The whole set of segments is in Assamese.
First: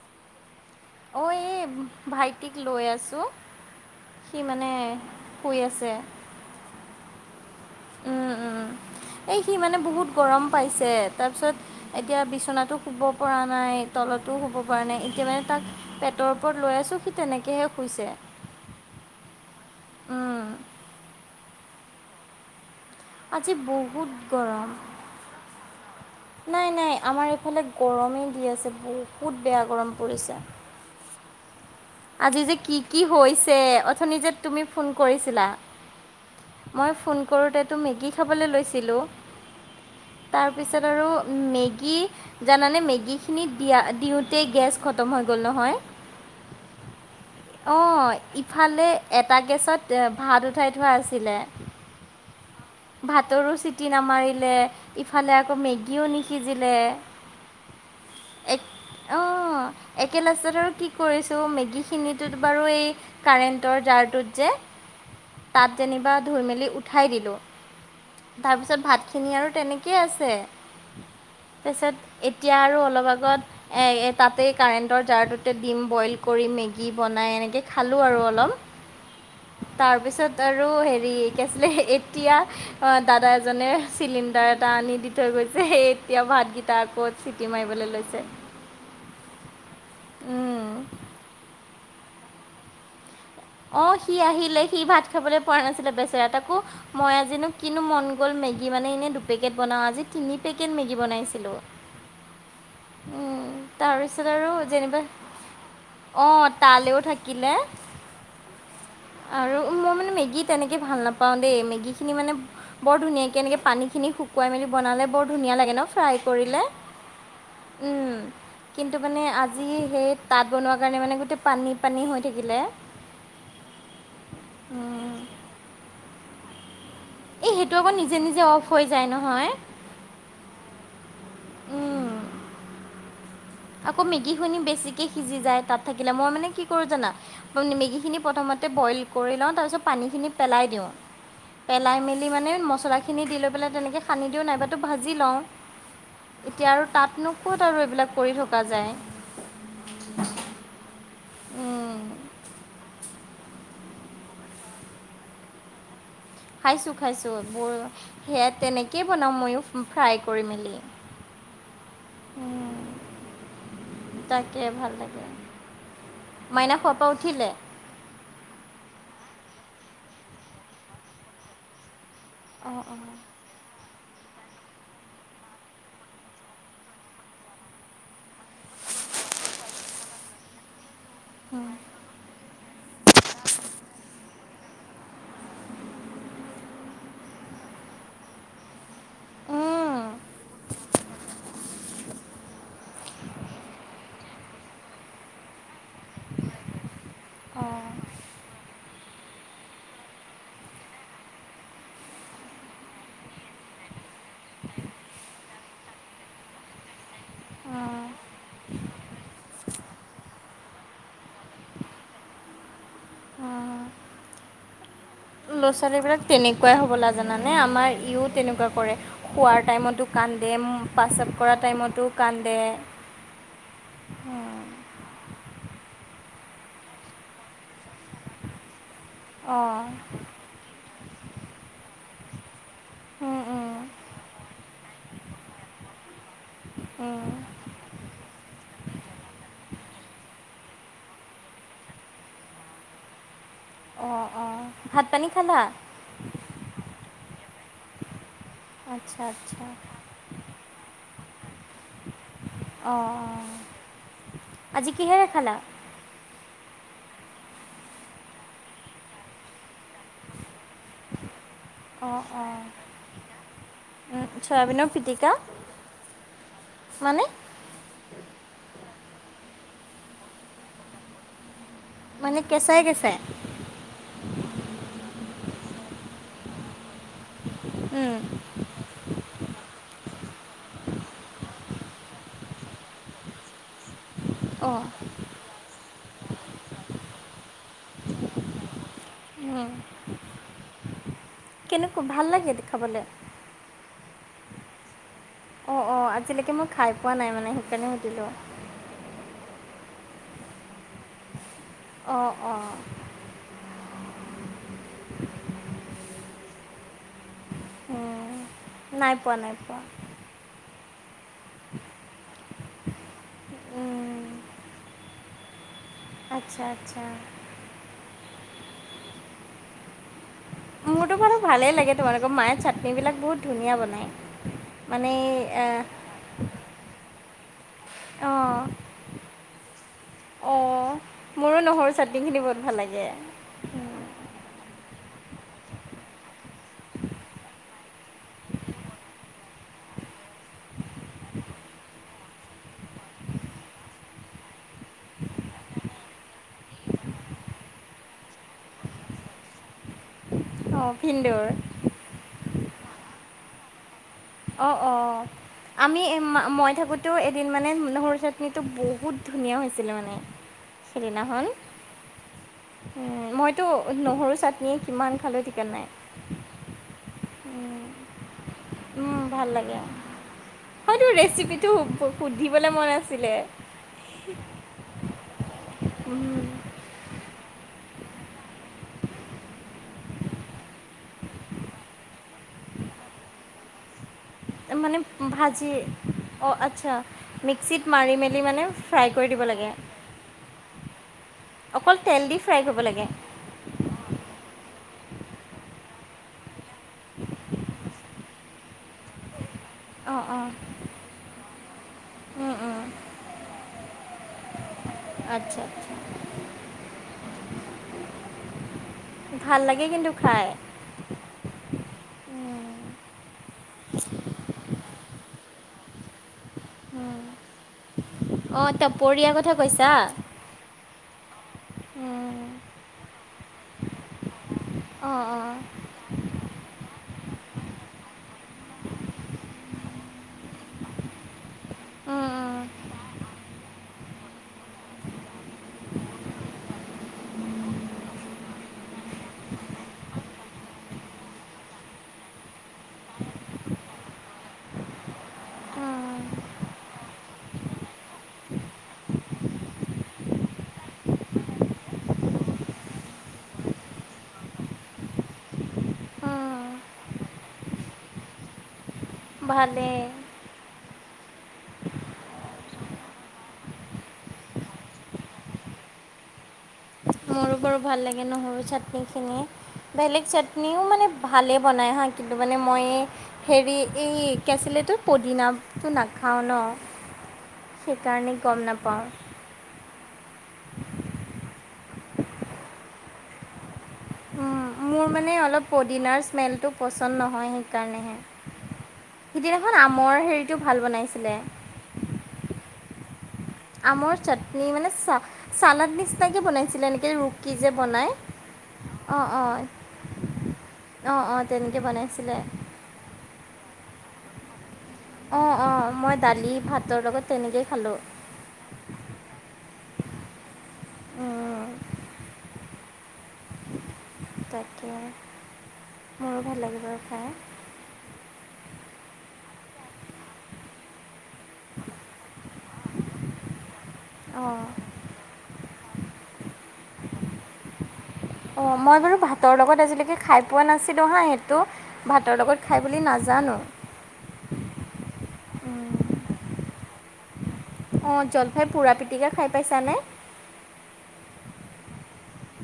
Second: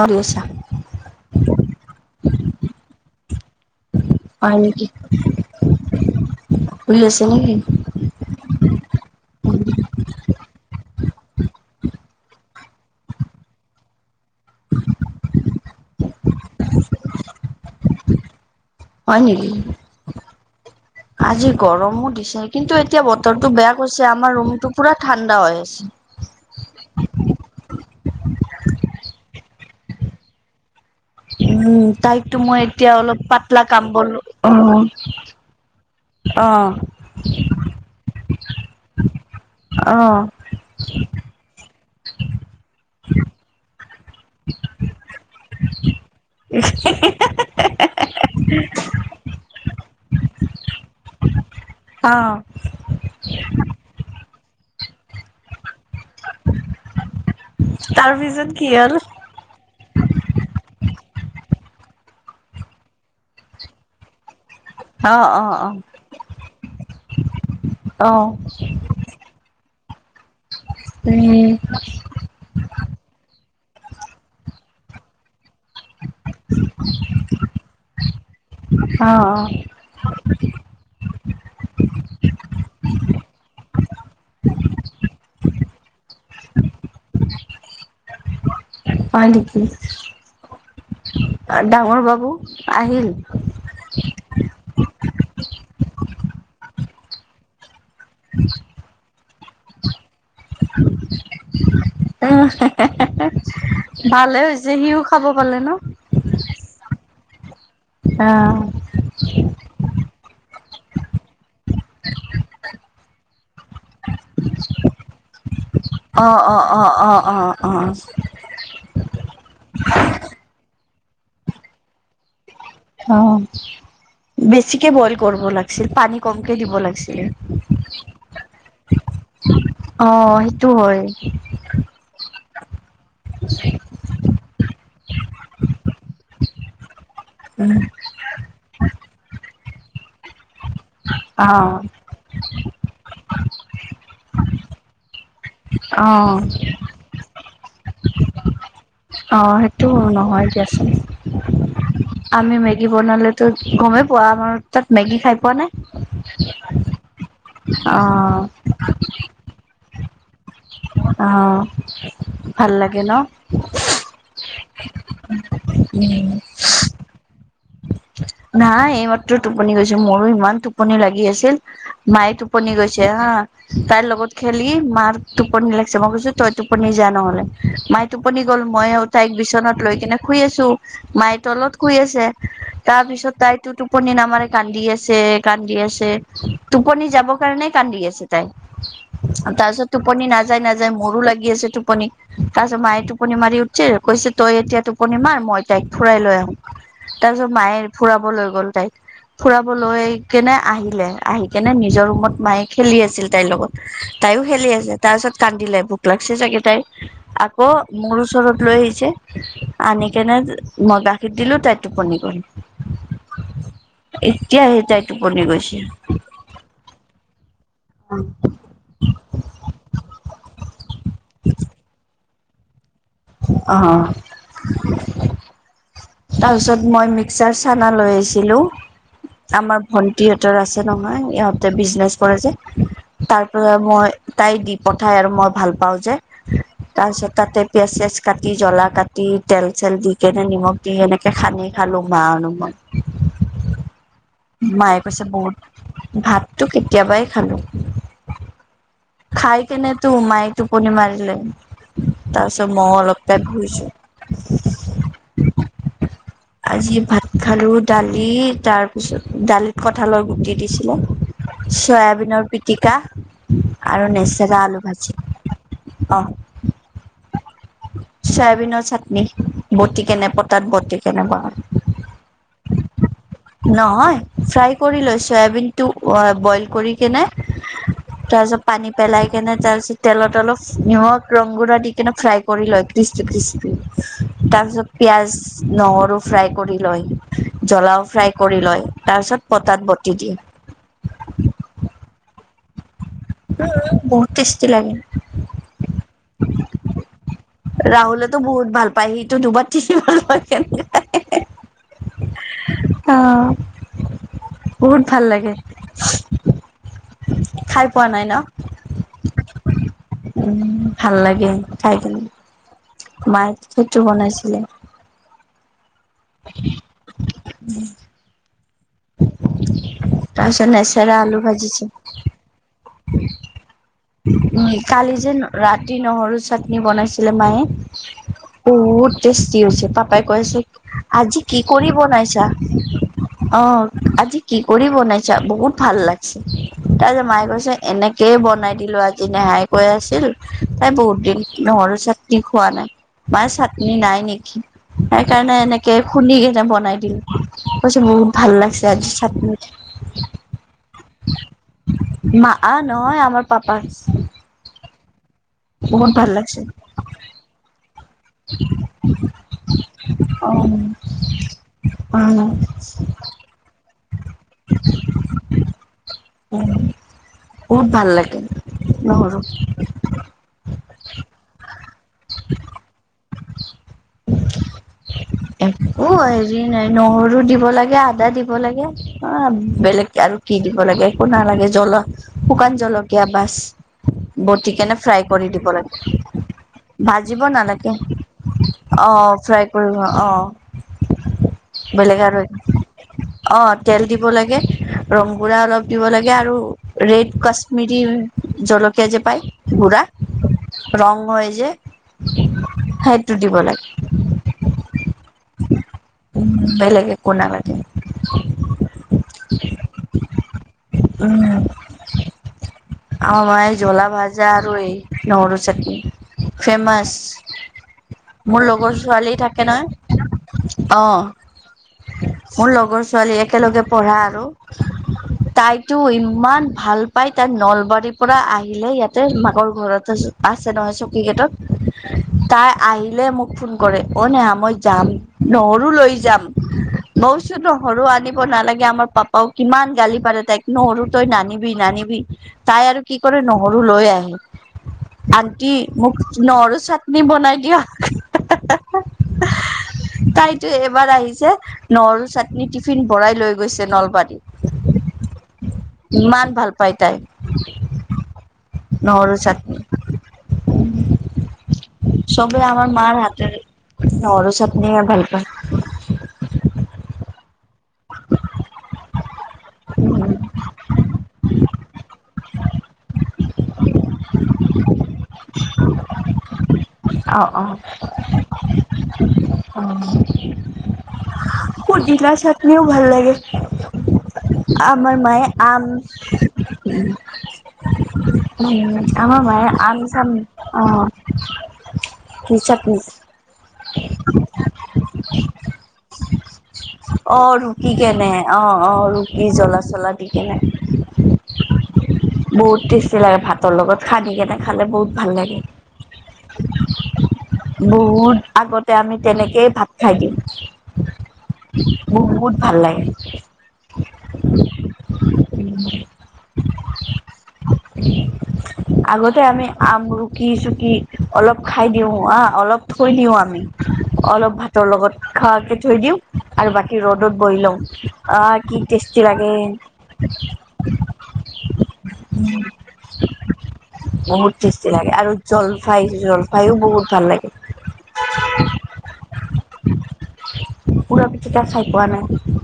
আৰু নিছা অ', এই ভাইটিক লৈ আছোঁ। সি হয় মানে নেকি, শুই আছে শুই আছে নেকি? উম উম এই সি মানে বহুত গৰম পাইছে। তাৰপিছত এতিয়া বিচনাটো শুব পৰা নাই তলতো শুব পৰা নাই এতিয়া মানে তাক পেটৰ ওপৰত লৈ আছোঁ সি তেনেকেহে শুইছে। হয় নেকি উম, আজি গৰমো দিছে কিন্তু এতিয়া আজি বতৰটো বেয়া কৈছে বহুত আমাৰ গৰম ৰুমটো পুৰা ঠাণ্ডা হৈ আছে। নাই নাই আমাৰ এইফালে গৰমেই দি আছে বহুত বেয়া গৰম পৰিছে। [inaudible] উম তাইকটো আজি যে মই কি এতিয়া কি অলপ হৈছে পাতলা কামবুল অথনি যে তুমি ফোন কৰিছিলা মই ফোন কৰোঁতেতো মেগী খাবলৈ লৈছিলোঁ। অ তাৰপিছত আৰু মেগী জানানে মেগী খিনিত দিয়া দিওঁতে গেছ খতম হৈ গ'ল নহয়। হে হে হা হা! অ', ইফালে এটা গেছত ভাত উঠাই থোৱা আছিলে। অ ভাতৰো চিটি নামাৰিলে ইফালে আকৌ মেগী গীও নিসিজিলে। তাৰপিছত এক কি হ'ল অ, একে লাষ্টতত আৰু কি কৰিছ চ' মেগীখিনিটোত বাৰু এই কাৰেণ্টৰ জাৰটোত যে অ অ তাত অ যেনিবা ধুই মেলি উঠাই দিলোঁ। অ তাৰ পিছত ভাত খিনি আৰু তেনেকে কে আছে উম তাৰপিছত এতিয়া আৰু অলপ আগত এ তাতে কাৰেণ্টৰ জাৰটোতে ডিম বইল কৰি মেগি বনাই এনেকে খালো আৰু অ অ অলপ তাৰপিছত আৰু হেৰি হেৰি কি আছিলে এতিয়া দাদা এজনে চিলিণ্ডাৰ এটা আনি দি থৈ গৈছে। এতিয়া ভাতকেইটা আকত চিটি মাৰিবলে লৈছে। হয় নেকি, ডাঙৰ বাবু আহিল? অ', সি আহিলে সি ভাত খাবলৈ পোৱা নাছিলে বেচেৰা তাকো মই আজিনো কিনো মন গ'ল মেগী মানে এনেই দুপেকেট বনাওঁ আজি তিনি পেকেট মেগী বনাইছিলোঁ [inaudible] তাৰপিছত ভালে আৰু হৈছে যেনিবা সিও খাব পালে ন। অঁ তালেও থাকিলে। অ'। আৰু মোৰ মানে মেগীত তেনেকে ভাল নাপাওঁ দেই মেগীখিনি মানে বৰ ধুনীয়াকে এনেকে পানীখিনি শুকুৱাই মেলি বনালে বৰ ধুনীয়া লাগে ন? ফ্ৰায় অ অ অ কৰিলে, অ অ অ উম কিন্তু মানে আজি সেই তাত বনোৱা কাৰণে মানে গোটেই পানী পানী হৈ থাকিলে। অ বেছিকে বইল কৰিব লাগিছিল পানী কমকে দিব লাগিছিল। এই সেইটো আকৌ নিজে নিজে অফ হৈ যায় নহয় অ সেইটো হয়। উম আকৌ মেগী শুনি বেছিকে সিজি যায় তাত থাকিলে মই মানে কি কৰো জানা। মেগীখিনি প্ৰথমতে বইল কৰি লওঁ তাৰপিছত পানীখিনি পেলাই দিওঁ। অ পেলাই মেলি মানে মছলা খিনি দি লৈ পেলাই তেনেকে। সানদি দিওঁ নাইবাতো ভাজি লওঁ অ এতিয়া আৰু তাতনো ক'ত আৰু এইবিলাক কৰি থকা যায় [unintelligible] অ সেইটো নহয় দিয়া চোন। উম, আমি মেগী বনালেতো গমেই পোৱা আমাৰ তাত মেগী খাই পোৱা নাই। খাইছোঁ খাইছোঁ বোৰ অ সেয়া তেনেকেই বনাওঁ ময়ো ফ্ৰাই। কৰি মেলি আহ ভাল উম, লাগে ন। তাকে ভাল লাগে, মাইনা শুৱাৰ পৰা উঠিলে। নাই এইমাত্ৰ টোপনি গৈছে মোৰো ইমান টোপনি লাগি আছিল। মাই টোপনি অঁ অঁ গৈছে হা। তাইৰ লগত খেলি মাৰ টোপনি লাগিছে মই গৈছো তই টোপনি যা নহ'লে মায়ে টোপনি গ'ল। মই তাইক বিচনাত লৈ কিনে শুই আছো মাই উম, তলত শুই আছে। তাৰপিছত তাইতো টোপনি নামাৰে কান্দি আছে কান্দি আছে টোপনি যাবৰ কাৰণে কান্দি। তাই, তাৰ পিছত উম, টোপনি নাই নাযায় মোৰো লাগি আছে টোপনি তাৰপাছত মায়ে টোপনি মাৰি উঠছে কৈছে তই এতিয়া টোপনি মাৰ মই তাইক ফুৰাই লৈ আহো তাৰ পিছত অঁ মায়ে ফুৰাব লৈ গ'ল তাইক ফুৰাবলৈ কেনে আহিলে আহি কেনে নিজৰ ৰুমত মায়ে খেলি আছিল তাইৰ লগত। তাইও খেলি আছে তাৰ পিছত কান্দিলে ভোক লাগছে চাগে তাই আকৌ উম, উম। মোৰ ওচৰত লৈ আহিছে। আনি কেনে মই গাখীৰ দিলো তাই টোপনি গ'ল। এতিয়া হে তাইক ল'ৰা ছোৱালী বিলাক তেনেকুৱাই হ'বলা জানা নে আমাৰ ইও তেনেকুৱা কৰে খোৱাৰ টাইমতো কান্দে প্ৰস্ৰাৱ কৰা টাইমতো। কান্দে আহ [unintelligible] তাৰপিছত মই মিক্সাৰ চানা লৈ আহিছিলোঁ। আমাৰ অঁ ভন্টিহঁতৰ আছে নহয় ইহঁতে বিজনেচ কৰে যে। উম, তাৰ পৰা মই উম, তাই দি পঠাই আৰু মই ভাল পাওঁ যে। তাৰ পিছত উম তাতে পিয়াঁজ চিয়াজ কাটি জলা কাটি তেল চেল দি কেনে নিমখ সেনেকে হানি খালো মা আৰু মই অঁ অঁ মায়ে ভাত কৈছে পানী বহুত খালা ভাততটো কেতিয়াবাই খালো। আচ্ছা খাই আচ্ছা কেনে তো মায়ে টোপনি মাৰিলে। তাৰ পিছত মইয়ো অঁ অলপতে অঁ ঘূৰিছো আজি কিহেৰে খালা আজি ভাত খালো দালি তাৰপিছত দালিত কঁঠালৰ গুটি দিছিলে। অঁ চয়াবিনৰ অঁ পিটিকা আৰু উম, নেচেৰা অলু চয়াবিনৰ ভাজি পিটিকা অ মানে চয়াবিনৰ চাটনি বটি কেনে পটাত বতি কেনে বা মানে কেঁচাই কেঁচাই নহয় ফ্ৰাই কৰি লৈ চয়াবিন টো বইল কৰি কেনে উম, তাৰপিছত পানী পেলাই কেনে তাৰ পিছত তেলত অলপ নিমখ ৰং গুড়া দি কেনে ফ্ৰাই কৰি লয় কৃষ্টি কৃষ্টি তাৰ অঁ পিছত পিয়াজ নহৰু ফ্ৰাই কৰি লয় জলাও ফ্ৰাই কৰি লয় তাৰ পিছত পটাত বতি দিয়ে। উ কেনেকো ভাল লাগে খাবলে বহুত টেষ্টি লাগে। অ আজিলৈকে মই খাই পোৱা নাই মানে সেইকাৰণে সুধিলো। বতি দিব লাগে নাই অ অ। অ বহুত ভাল লাগে খাই পোৱা নাই ন। উম, নাই পোৱা নাই পোৱা। উম ভাল লাগে খাই কেনে মায়ে সেইটো উম, বনাইছিলে। [unintelligible] আচ্ছা আচ্ছা। তাৰপিছত। ত মোৰতো নেচাৰা বাৰু আলু ভালেই ভাজিছে উ লাগে তোমালোকৰ মায়ে চাটনিবিলাক বহুত ধুনীয়া বনায় মানে কালি যে এই ন। আহ, ৰাতি নহৰু চাটনি বনাইছো। মায়ে অঁ বহুত টেষ্টি হৈছে পাপাই কৈছে অঁ আজি মোৰো কি নহৰু কৰি চাটনিখিনি বনাইছা বহুত ভাল লাগে অঁ। আজি কি কৰি বনাইছা বহুত ভাল লাগিছে তাৰিছত মায়ে কৈছে এনেকয়ে বনাই দিলো আজি। নেহাই কৈ আছিল তাই বহুত দিন নহৰু চাটনি খোৱা নাই। মা চাটনি নাই নেকি সেইকাৰণে এনেকে শুনি কেনে বনাই দিলো। কৈছে বহুত ভাল লাগিছে আজি চাটনি। অ ভিন্দেউৰ। মা আ নহয় আমাৰ পাপা। অ অ আমি লাগছে মই থাকোতে এদিন মানে নসৰু চাট নি তো বহুত ধুনীয়া হৈছিল মানে অ সেইদিনাখন। উম উম মইতো নহৰু চাটনি কিমান খালো ঠিকেন নাই। উ উম, বহুত ভাল লাগে নহৰু। হয় তোৰ ৰেচিপিটো সুধিবলৈ মন আছিলে। একো উম, হেৰি নাই নহৰু দিব লাগে, আদা দিব লাগে অ বেলেগ আৰু কি দিব লাগে একো নালাগে জ্বলা শুকান জলকীয়া বাছ। বতি কেনে মানে ফ্ৰাই কৰি দিব ভাজি লাগে অঁ আচ্ছা ভাজিব মিক্সিত নালাগে মাৰি মেলি মানে ফ্ৰাই অ। কৰি দিব ফ্ৰাই লাগে কৰিব অঁ অকল বেলেগ তেল দি আৰু ফ্ৰাই কৰিব লাগে অঁ। তেল দিব লং গুড়া অলপ দিব লাগে আৰু ৰেড কাশ্মীৰৰ জ্বলা যে পায় গুড়া অঁ ৰং হৈ যে অঁ সেইটো দিব লাগে। আচ্ছা আচ্ছা উম বেলেগে একো নালাগে। ভাল লাগে কিন্তু খাই উম, উম আমাৰ এই জলা ভজা আৰু এই নহৰু চাটনি। ফেমাচ উম, মোৰ অঁ লগৰ টপৰীয়া ছোৱালী কথা থাকে নয় কৈছা অঁ উম, মোৰ লগৰ ছোৱালী একেলগে পঢ়া আৰু। অঁ অঁ তাইতো ইমান ভাল পাই তাই নল। বাৰীৰ পৰা আহিলে ইয়াতে মাকৰ ঘৰত আছে নহয় চকী গেটত উম, উম, তাই। আহিলে মোক ফোন কৰে অ না মই যাম নহৰু লৈ যাম। বৌচুতো সৰু আনিব নালাগে আমাৰ পাপাও কিমান গালি পাৰে তাইক নো সৰু তই নানিবি নানি। তাই আৰু কি কৰে নহৰু লৈ আহে। আন্টি মোক উম, নৰু চাটনি বনাই দিয়া। তাইতো এবাৰ আহিছে নহৰু চাটনি টিফিন ভৰাই লৈ গৈছে নলবাৰীত। ইমান উম, ভাল পাই তাই। নহৰু চাটনি। ভালেই চবেই আমাৰ মাৰ হাততে নৰু চাপ নি ভাল পায়। [unintelligible] মোৰো বাৰু ভাল লাগে নহৰু চাটনি খিনিয়ে বেলেগ চাটনিও মানে ভালে। বনাই হাঁ কিন্তু মানে মই হেৰি এই কেচিলেটো পদিনাটো নাখাওঁ ন অ অ অ সেইকাৰণেই গম নাপাওঁ অ পদিনা চাটনিও ভাল লাগে উম, মোৰ আমাৰ মানে মায়ে অলপ আম পদিনাৰ স্মেলটো পচন্দ নহয় সেইকাৰণেহে আমাৰ মায়ে সিদিনাখন আমৰ আমিছাম হেৰিটো ভাল অ বনাইছিলে কিছ মিছত মিছ আমৰ চাটনি মানে চ চালাদ নিচিনাকে বনাই অ ৰুকি কেনে অ অ অঁ অঁ ৰুকি জ্বলা চলা দি কেনে এতিয়া বনাইছিলে তিৰাই ভাতৰ লগত সানি কেনে খালে বহুত ভাল লাগে অ মই দালি ভাতৰ লগত তেনেকে বহুত আগতে আমি তেনেকেই ভাত খাই দিওঁ মোৰ বহুত ভাল লাগে তাকে মোৰো ভাল লাগে বাৰু খাই আগতে আমি আম ৰুকি চকি অলপ খাই দিওঁ অ অলপ থৈ দিও আমি অলপ অঁ ভাতৰ লগত খাৱা থৈ দিওঁ আৰু বাকী ৰ'দত ব দি লও অ মই বাৰু ভাতৰ লগত আজিলৈকে খাই পোৱা নাছিলোঁ হা সেইটো ভাতৰ লগত খাই বুলি নাজানো [inaudible] টেষ্টি লাগে আৰু জলফাই জলফায়ো বহুত ভাল লাগে অ জলফাই পোৰা পিটিকা খাই পাইছানে? পৰা পিটিকা চাই পোৱা নাই।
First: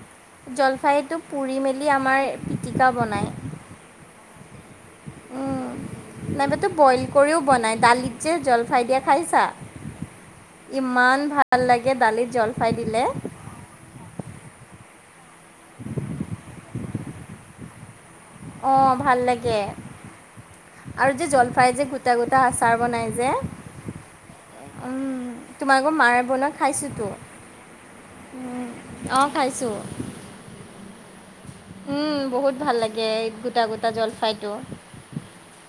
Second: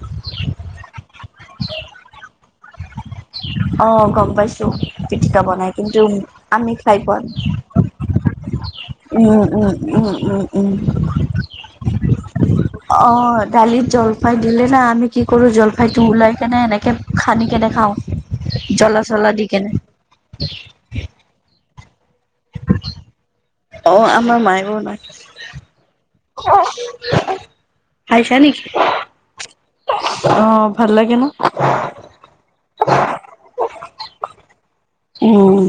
জলফাইটো পুৰি মেলি আমাৰ পিটিকা বনায়। অ গম পাইছো পিঠিকা বনাই। কিন্তু নাইবাতো আমি খাই বইল পোৱা নাই কৰিও বনায় দালিত যে জলফাই উম উম উম উম উম। কিমান ভাল লাগে দালিত জলফাই দিলে লফাই দিলে না আমি কি কৰোঁ জলফাইটো ওলাই কেনে এনেকৈ খান্দি কেনে খাওঁ। অ জ্বলা ভাল চলা দি লাগে কেনে আৰু যে জলফাই যে গু গোটা গোটা আচাৰ বনাই যে অ আমাৰ মায়ে বনাই উম, তোমালোকৰ মায়ে বনোৱা খাইছোঁতো খাইছা উম, নেকি অঁ খাইছোঁ অ ভাল লাগে ন উম বহুত ভাল লাগে গোটা গোটা জলফাইতটো উম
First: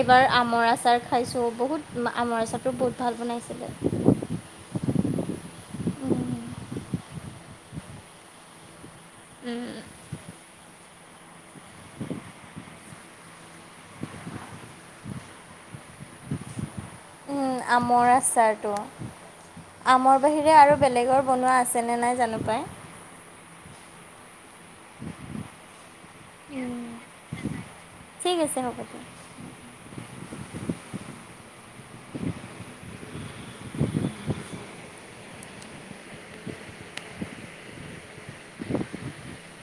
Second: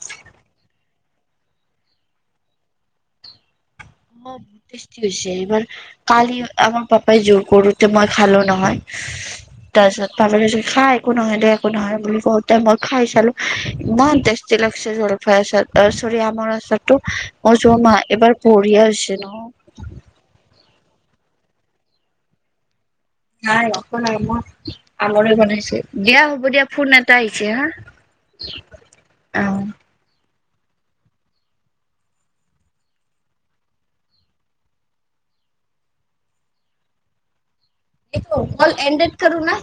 এইবাৰ আমৰ আচাৰ খাইছোঁ বহুত আমৰ আচাৰটো বহুত ভাল বনাইছিলে? বম টেষ্টি হৈছে এইবাৰ কালি আমাৰ পাপাই জোৰ কৰোতে মই খালো নহয়। তাৰপিছত খাই একো নহ দে একো নহয় বুলি কওঁতে মই খাই চালো ইমান টেষ্টি লাগিছে জলফাই আচাটো অ চৰি আমাৰ আচাৰটো অ উম, চুৰমা আমৰ এবাৰ আচাৰটো বঢ়িয়া হৈছে ন? আমৰ বাহিৰে আৰু বেলেগৰ বনোৱা আছেনে নাই জানো পাই। নাই [unintelligible] অকল আমৰে বনাইছে। দিয়া হ'ব দিয়া, পাই ফোন এটা আহিছে হা। ঠিক আছে হ'ব দিয়া। এইটো কল এনডেট কৰো না।